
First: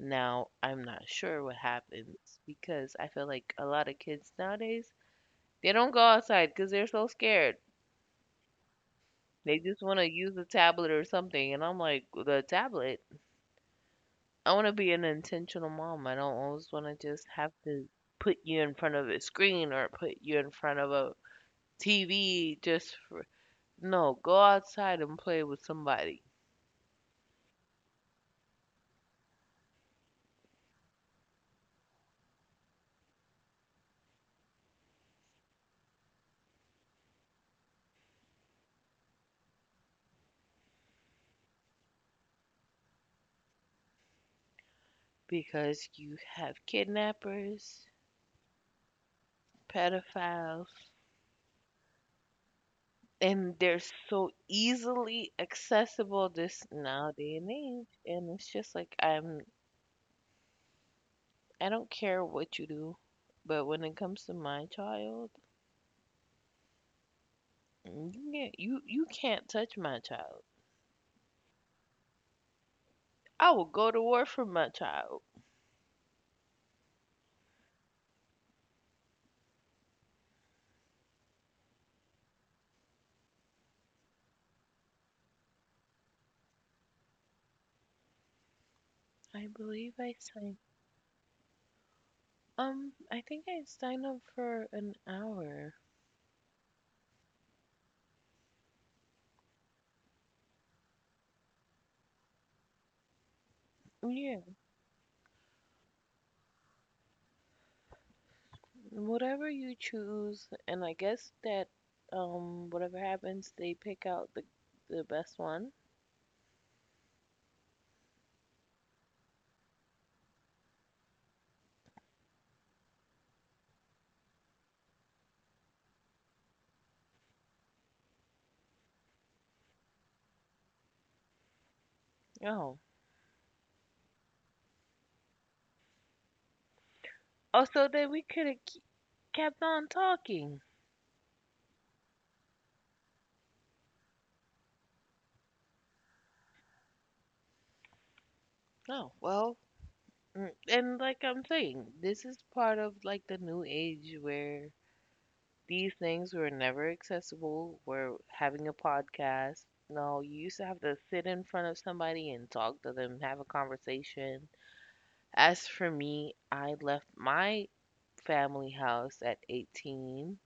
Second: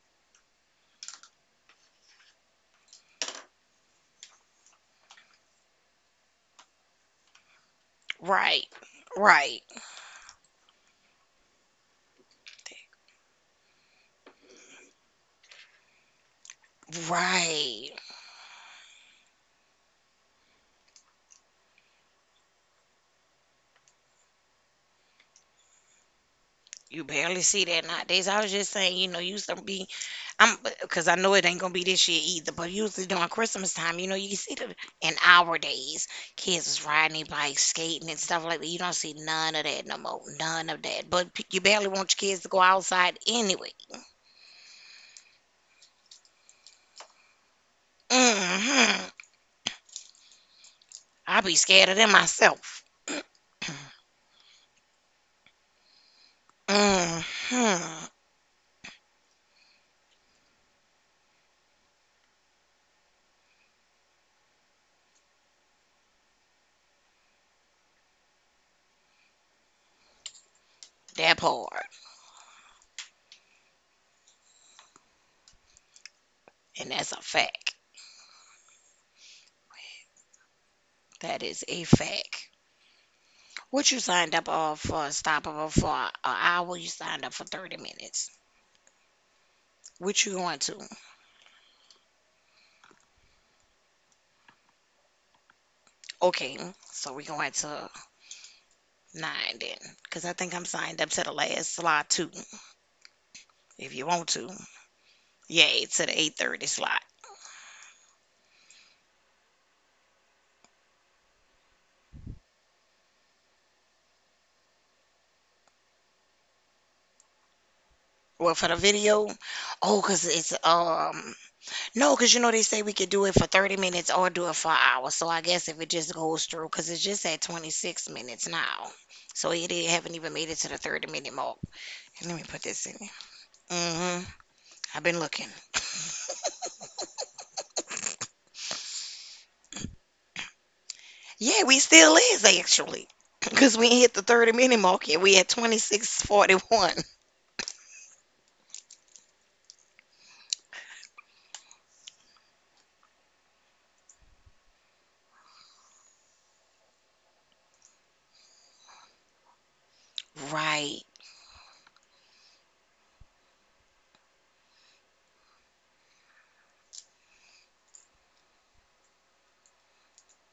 [SPEAKER 2] Now, I'm not sure what happens because I feel like a lot of kids nowadays, they don't go outside because they're so scared.
[SPEAKER 1] Right.
[SPEAKER 2] They
[SPEAKER 1] Right.
[SPEAKER 2] just want to use a tablet or something. And I'm like, the tablet? I want to be an intentional mom. I don't always want to just have to
[SPEAKER 1] Right.
[SPEAKER 2] put you in front of a screen or put you in front of a TV just for, no, go outside and play with somebody
[SPEAKER 1] You barely see that nowadays. I was just saying, you know, used to be I'm because I know it ain't gonna be this year either, but usually during Christmas time, you know, you see the in our days, kids is riding their bikes, skating and stuff like that. You don't see none of that no more. None of that. But you barely want your kids to go outside anyway.
[SPEAKER 2] because you have kidnappers,
[SPEAKER 1] Mm-hmm.
[SPEAKER 2] pedophiles,
[SPEAKER 1] I be scared of them myself.
[SPEAKER 2] and they're so easily accessible this now day and age.
[SPEAKER 1] Mm-hmm.
[SPEAKER 2] And it's just like I don't care what you do, but when it comes to my child, you can't touch my child.
[SPEAKER 1] That part.
[SPEAKER 2] I will go to war for my child.
[SPEAKER 1] And that's a fact. That is a fact. What you signed up for stoppable for an hour, you signed up for 30 minutes.
[SPEAKER 2] I believe I
[SPEAKER 1] What you going
[SPEAKER 2] signed.
[SPEAKER 1] to?
[SPEAKER 2] I think I signed up for an hour.
[SPEAKER 1] Okay, so we going to 9 then. Because I think I'm signed up to the last slot too, if you want
[SPEAKER 2] Yeah,
[SPEAKER 1] to. Yay, to the 8:30 slot.
[SPEAKER 2] whatever you choose, and I guess that whatever happens, they pick out the best one.
[SPEAKER 1] Well, for the video, oh, because it's, no, because you know they say we could do it for 30 minutes or do it for an hour. So I guess if it just goes through, because it's just at 26 minutes now. So it haven't even made it to the 30-minute mark. Let me put
[SPEAKER 2] Oh,
[SPEAKER 1] this in. Hmm. I've been looking.
[SPEAKER 2] also then we could have kept on talking.
[SPEAKER 1] Yeah, we still is actually. [clears throat] Because we hit the 30-minute mark and we at 26:41.
[SPEAKER 2] Oh well, and like I'm saying, this is part of like the new age where these things were never accessible. We're having a podcast. No, you used to have to
[SPEAKER 1] Right.
[SPEAKER 2] sit in front of somebody and talk to them, have a conversation. As for me, I left my family house at 18,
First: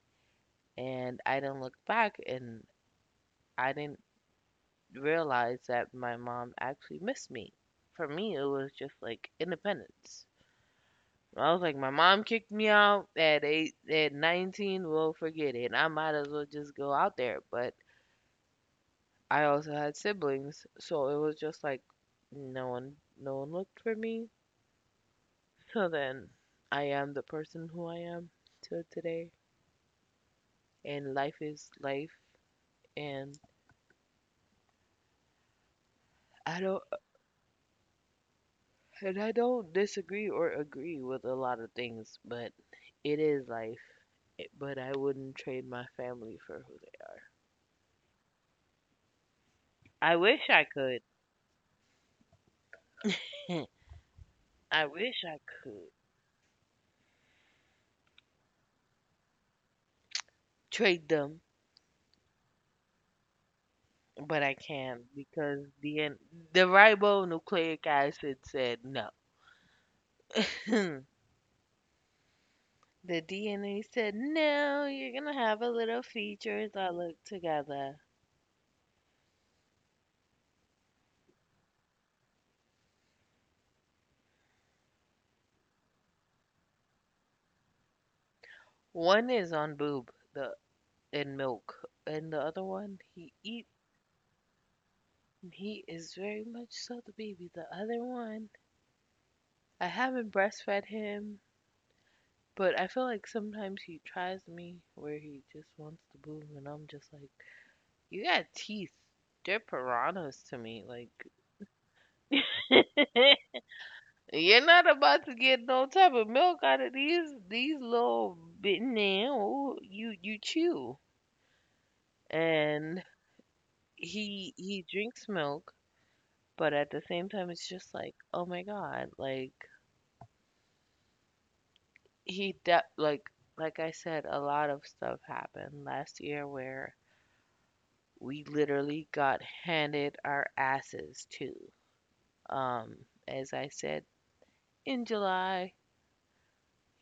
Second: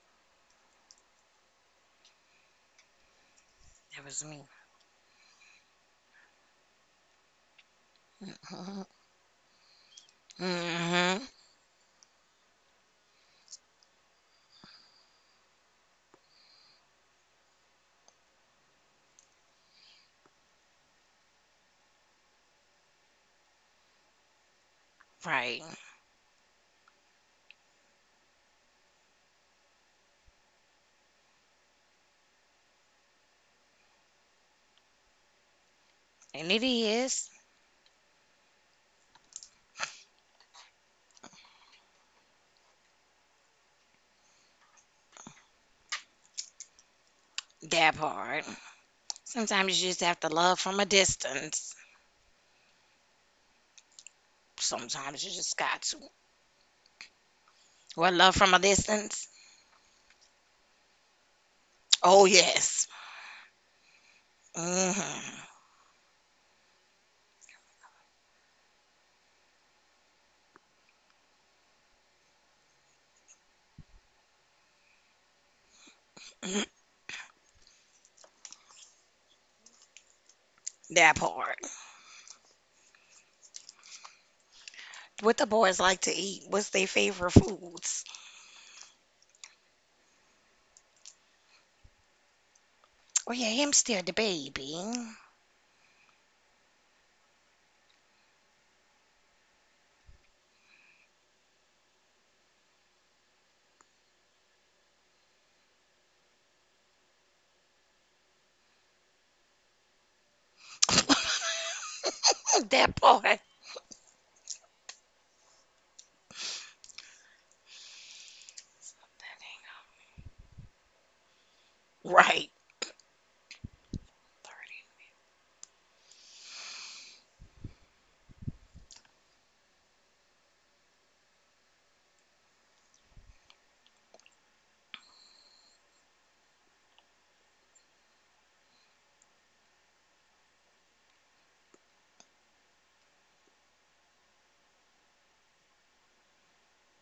[SPEAKER 2] and I didn't look back, and I didn't
[SPEAKER 1] That was me.
[SPEAKER 2] realize that my mom actually missed me. For me, it was
[SPEAKER 1] Hmm.
[SPEAKER 2] just like independence.
[SPEAKER 1] Hmm.
[SPEAKER 2] I was like, my mom kicked me out at 8, at 19. Well, forget it. I might as well just go out there. But I also had siblings, so it was just like no one no one looked for me. [laughs]
[SPEAKER 1] Right.
[SPEAKER 2] So then I am the person who I am till today, and life is life, and
[SPEAKER 1] And
[SPEAKER 2] I
[SPEAKER 1] it
[SPEAKER 2] don't
[SPEAKER 1] is
[SPEAKER 2] I don't disagree or agree with a lot of things, but it is life. But I wouldn't trade my family for who they are.
[SPEAKER 1] that part. Sometimes you just
[SPEAKER 2] I
[SPEAKER 1] have to
[SPEAKER 2] wish
[SPEAKER 1] love
[SPEAKER 2] I
[SPEAKER 1] from a
[SPEAKER 2] could.
[SPEAKER 1] distance.
[SPEAKER 2] [laughs] I wish
[SPEAKER 1] Sometimes you
[SPEAKER 2] I
[SPEAKER 1] just got
[SPEAKER 2] could
[SPEAKER 1] to. What love from a distance?
[SPEAKER 2] trade them,
[SPEAKER 1] Oh, yes.
[SPEAKER 2] but I can't
[SPEAKER 1] Hmm.
[SPEAKER 2] because the ribonucleic acid said no. Hmm. The DNA said, "No, you're gonna have a little features
[SPEAKER 1] [clears throat]
[SPEAKER 2] that look together."
[SPEAKER 1] That part. What the boys like to eat? What's their favorite foods?
[SPEAKER 2] One is on boob, the in milk, and the other one
[SPEAKER 1] Oh,
[SPEAKER 2] he
[SPEAKER 1] yeah,
[SPEAKER 2] eat.
[SPEAKER 1] him still the baby.
[SPEAKER 2] He is very much so the baby. The other one, I haven't breastfed him, but I feel like sometimes he tries me where he just wants to boob, and I'm just like, you got teeth. They're piranhas to me. Like,
[SPEAKER 1] [laughs] That part.
[SPEAKER 2] [laughs] you're not about to get no type of milk out of these little bit now. Ooh, You chew,
[SPEAKER 1] Right.
[SPEAKER 2] and he drinks milk, but at the same time, it's just like, oh my God, like he de like I said, a lot of stuff happened last year where we literally got handed our asses to. Um, as I said, in July,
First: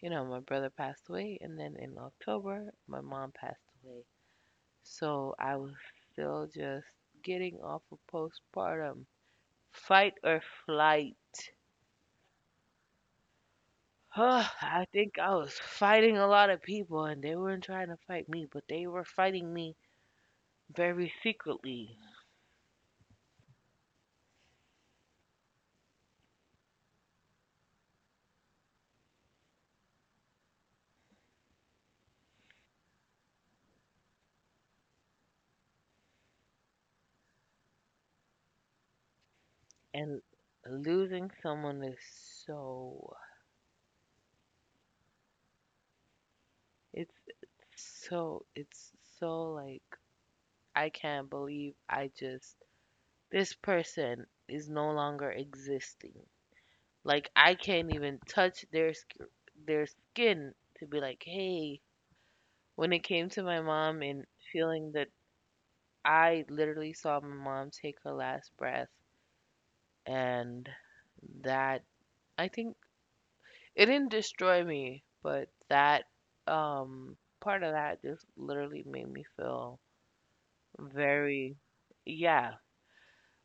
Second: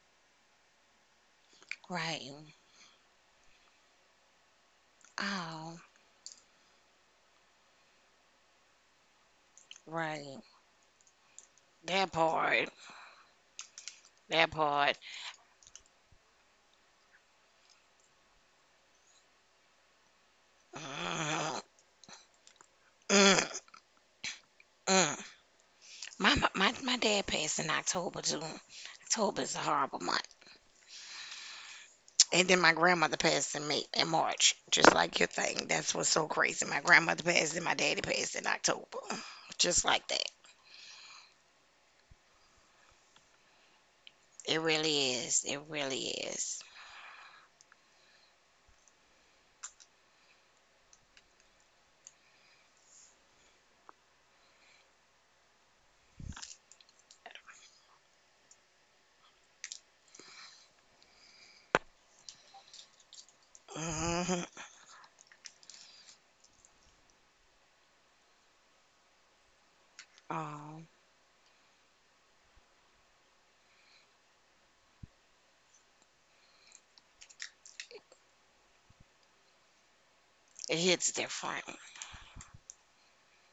[SPEAKER 2] my brother passed away, and then in
[SPEAKER 1] Right.
[SPEAKER 2] October, my mom passed away. So I was
[SPEAKER 1] Oh,
[SPEAKER 2] still just getting off of postpartum. Fight or
[SPEAKER 1] right.
[SPEAKER 2] flight. [sighs]
[SPEAKER 1] That part.
[SPEAKER 2] Huh,
[SPEAKER 1] That
[SPEAKER 2] I
[SPEAKER 1] part.
[SPEAKER 2] think I was fighting a lot of people, and they weren't trying to fight me, but they were fighting me very
[SPEAKER 1] Mm,
[SPEAKER 2] secretly.
[SPEAKER 1] mm, mm. My dad passed in October too. October is a horrible month. And then my grandmother passed in May in March, just like your thing. That's what's so crazy. My grandmother passed and my daddy passed in October, just like that.
[SPEAKER 2] And losing someone is so,
[SPEAKER 1] It really is. It really is.
[SPEAKER 2] it's so, it's so, like, I can't believe I just, this person is no longer existing. Like, I can't even touch their skin to be like, hey. When it came to my mom and
[SPEAKER 1] Hmm.
[SPEAKER 2] feeling that, I literally saw my mom take her last breath, and
[SPEAKER 1] Oh,
[SPEAKER 2] that, I think, it didn't destroy me, but that part of that just literally made me feel
[SPEAKER 1] it hits
[SPEAKER 2] very,
[SPEAKER 1] different.
[SPEAKER 2] yeah.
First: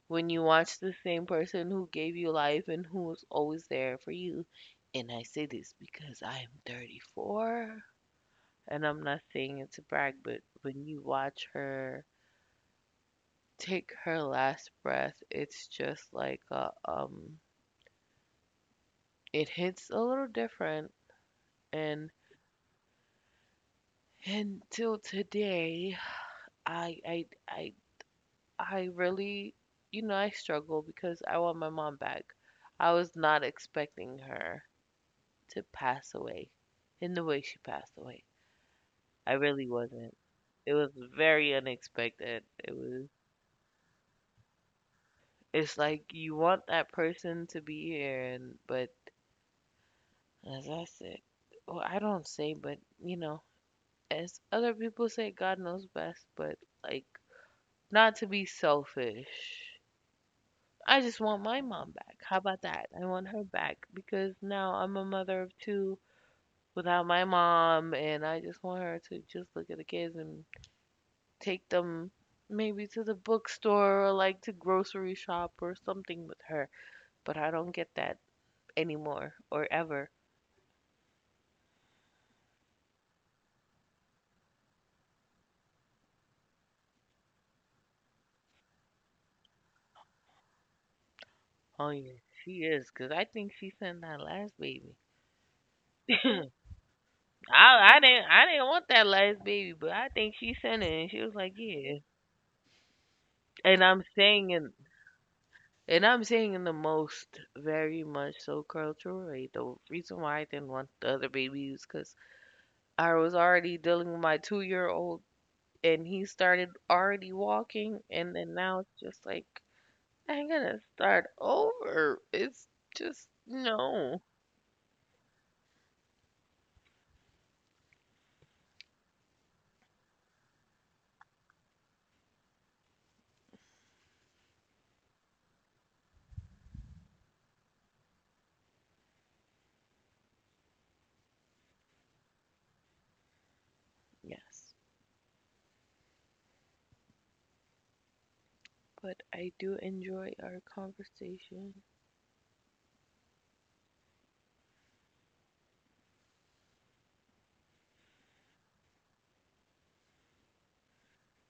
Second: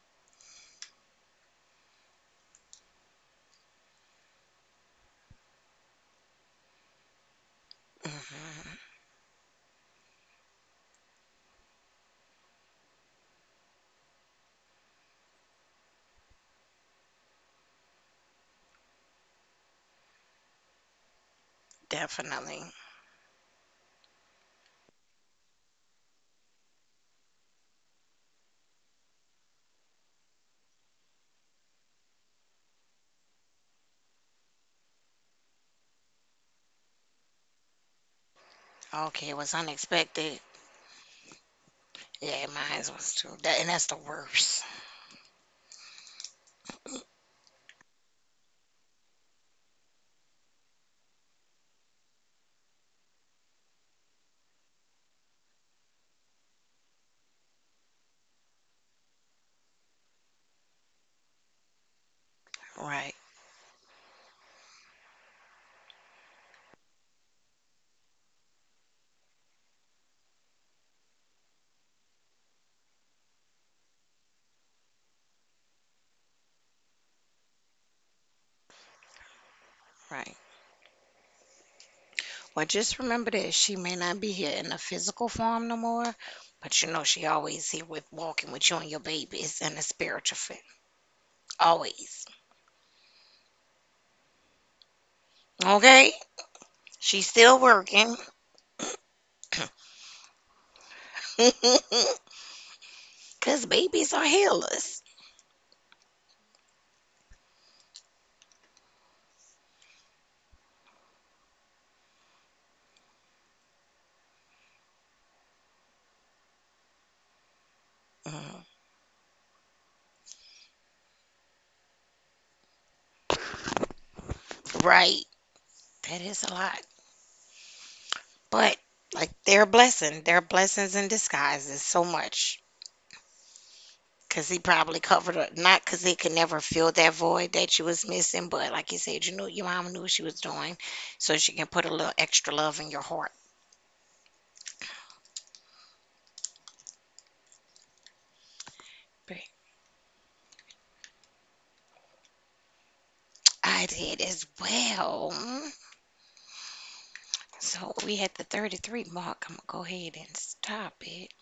[SPEAKER 2] When you watch the same person who gave you life and who was always there for you, and I say this because I'm 34.
[SPEAKER 1] Hmm.
[SPEAKER 2] And I'm not saying it to brag, but when you watch her take her last breath, it's just like a, it hits a little different. And
[SPEAKER 1] Definitely.
[SPEAKER 2] until today, I, I, I, I really, I struggle because I want my mom back. I was not expecting her to pass away in the way she passed away. I
[SPEAKER 1] Okay, it was
[SPEAKER 2] really wasn't.
[SPEAKER 1] unexpected.
[SPEAKER 2] It was very unexpected.
[SPEAKER 1] Yeah,
[SPEAKER 2] It
[SPEAKER 1] mine
[SPEAKER 2] was
[SPEAKER 1] was too. And that's the worst.
[SPEAKER 2] It's like you want that person to be here, and but as I said, well, I don't say, but as other people say, God knows best. But like, not to be selfish. I just want my mom back. How about that? I
[SPEAKER 1] Right,
[SPEAKER 2] want her back because now I'm a mother of two without my mom, and I just want her to just look at the kids and take them maybe to the bookstore or like to grocery shop or something with her. But I don't get that anymore or ever.
[SPEAKER 1] right. Well, just remember that she may not be here in a physical form no more, but you know she always here with walking with you and your babies in a spiritual form.
[SPEAKER 2] Oh yeah,
[SPEAKER 1] Always.
[SPEAKER 2] she is, 'cause I think she sent that last baby. [laughs]
[SPEAKER 1] Okay?
[SPEAKER 2] I
[SPEAKER 1] She's still
[SPEAKER 2] I
[SPEAKER 1] working.
[SPEAKER 2] didn't I didn't want that last baby, but I think she sent it, and she was like, yeah.
[SPEAKER 1] [laughs] Because
[SPEAKER 2] And I'm
[SPEAKER 1] babies are
[SPEAKER 2] saying in
[SPEAKER 1] healers.
[SPEAKER 2] and I'm saying in the most very much so cultural way. The reason why I didn't want the other baby is 'cause I was already dealing with my 2-year old, and he started already walking, and then
[SPEAKER 1] Mhm.
[SPEAKER 2] now it's just like I'm gonna start over. It's just no.
[SPEAKER 1] Right. That is a lot. But, like, they're a blessing. They're blessings in disguise. There's so much. Cause he probably covered up, not cause he could never fill that void that you was missing, but like you said, you knew your mom knew what she was doing, so she can put a little extra love in your heart.
[SPEAKER 2] Yes, but I
[SPEAKER 1] Right.
[SPEAKER 2] do enjoy our conversation.
[SPEAKER 1] I did as well. So we had the 33 mark. I'm gonna go ahead and stop it.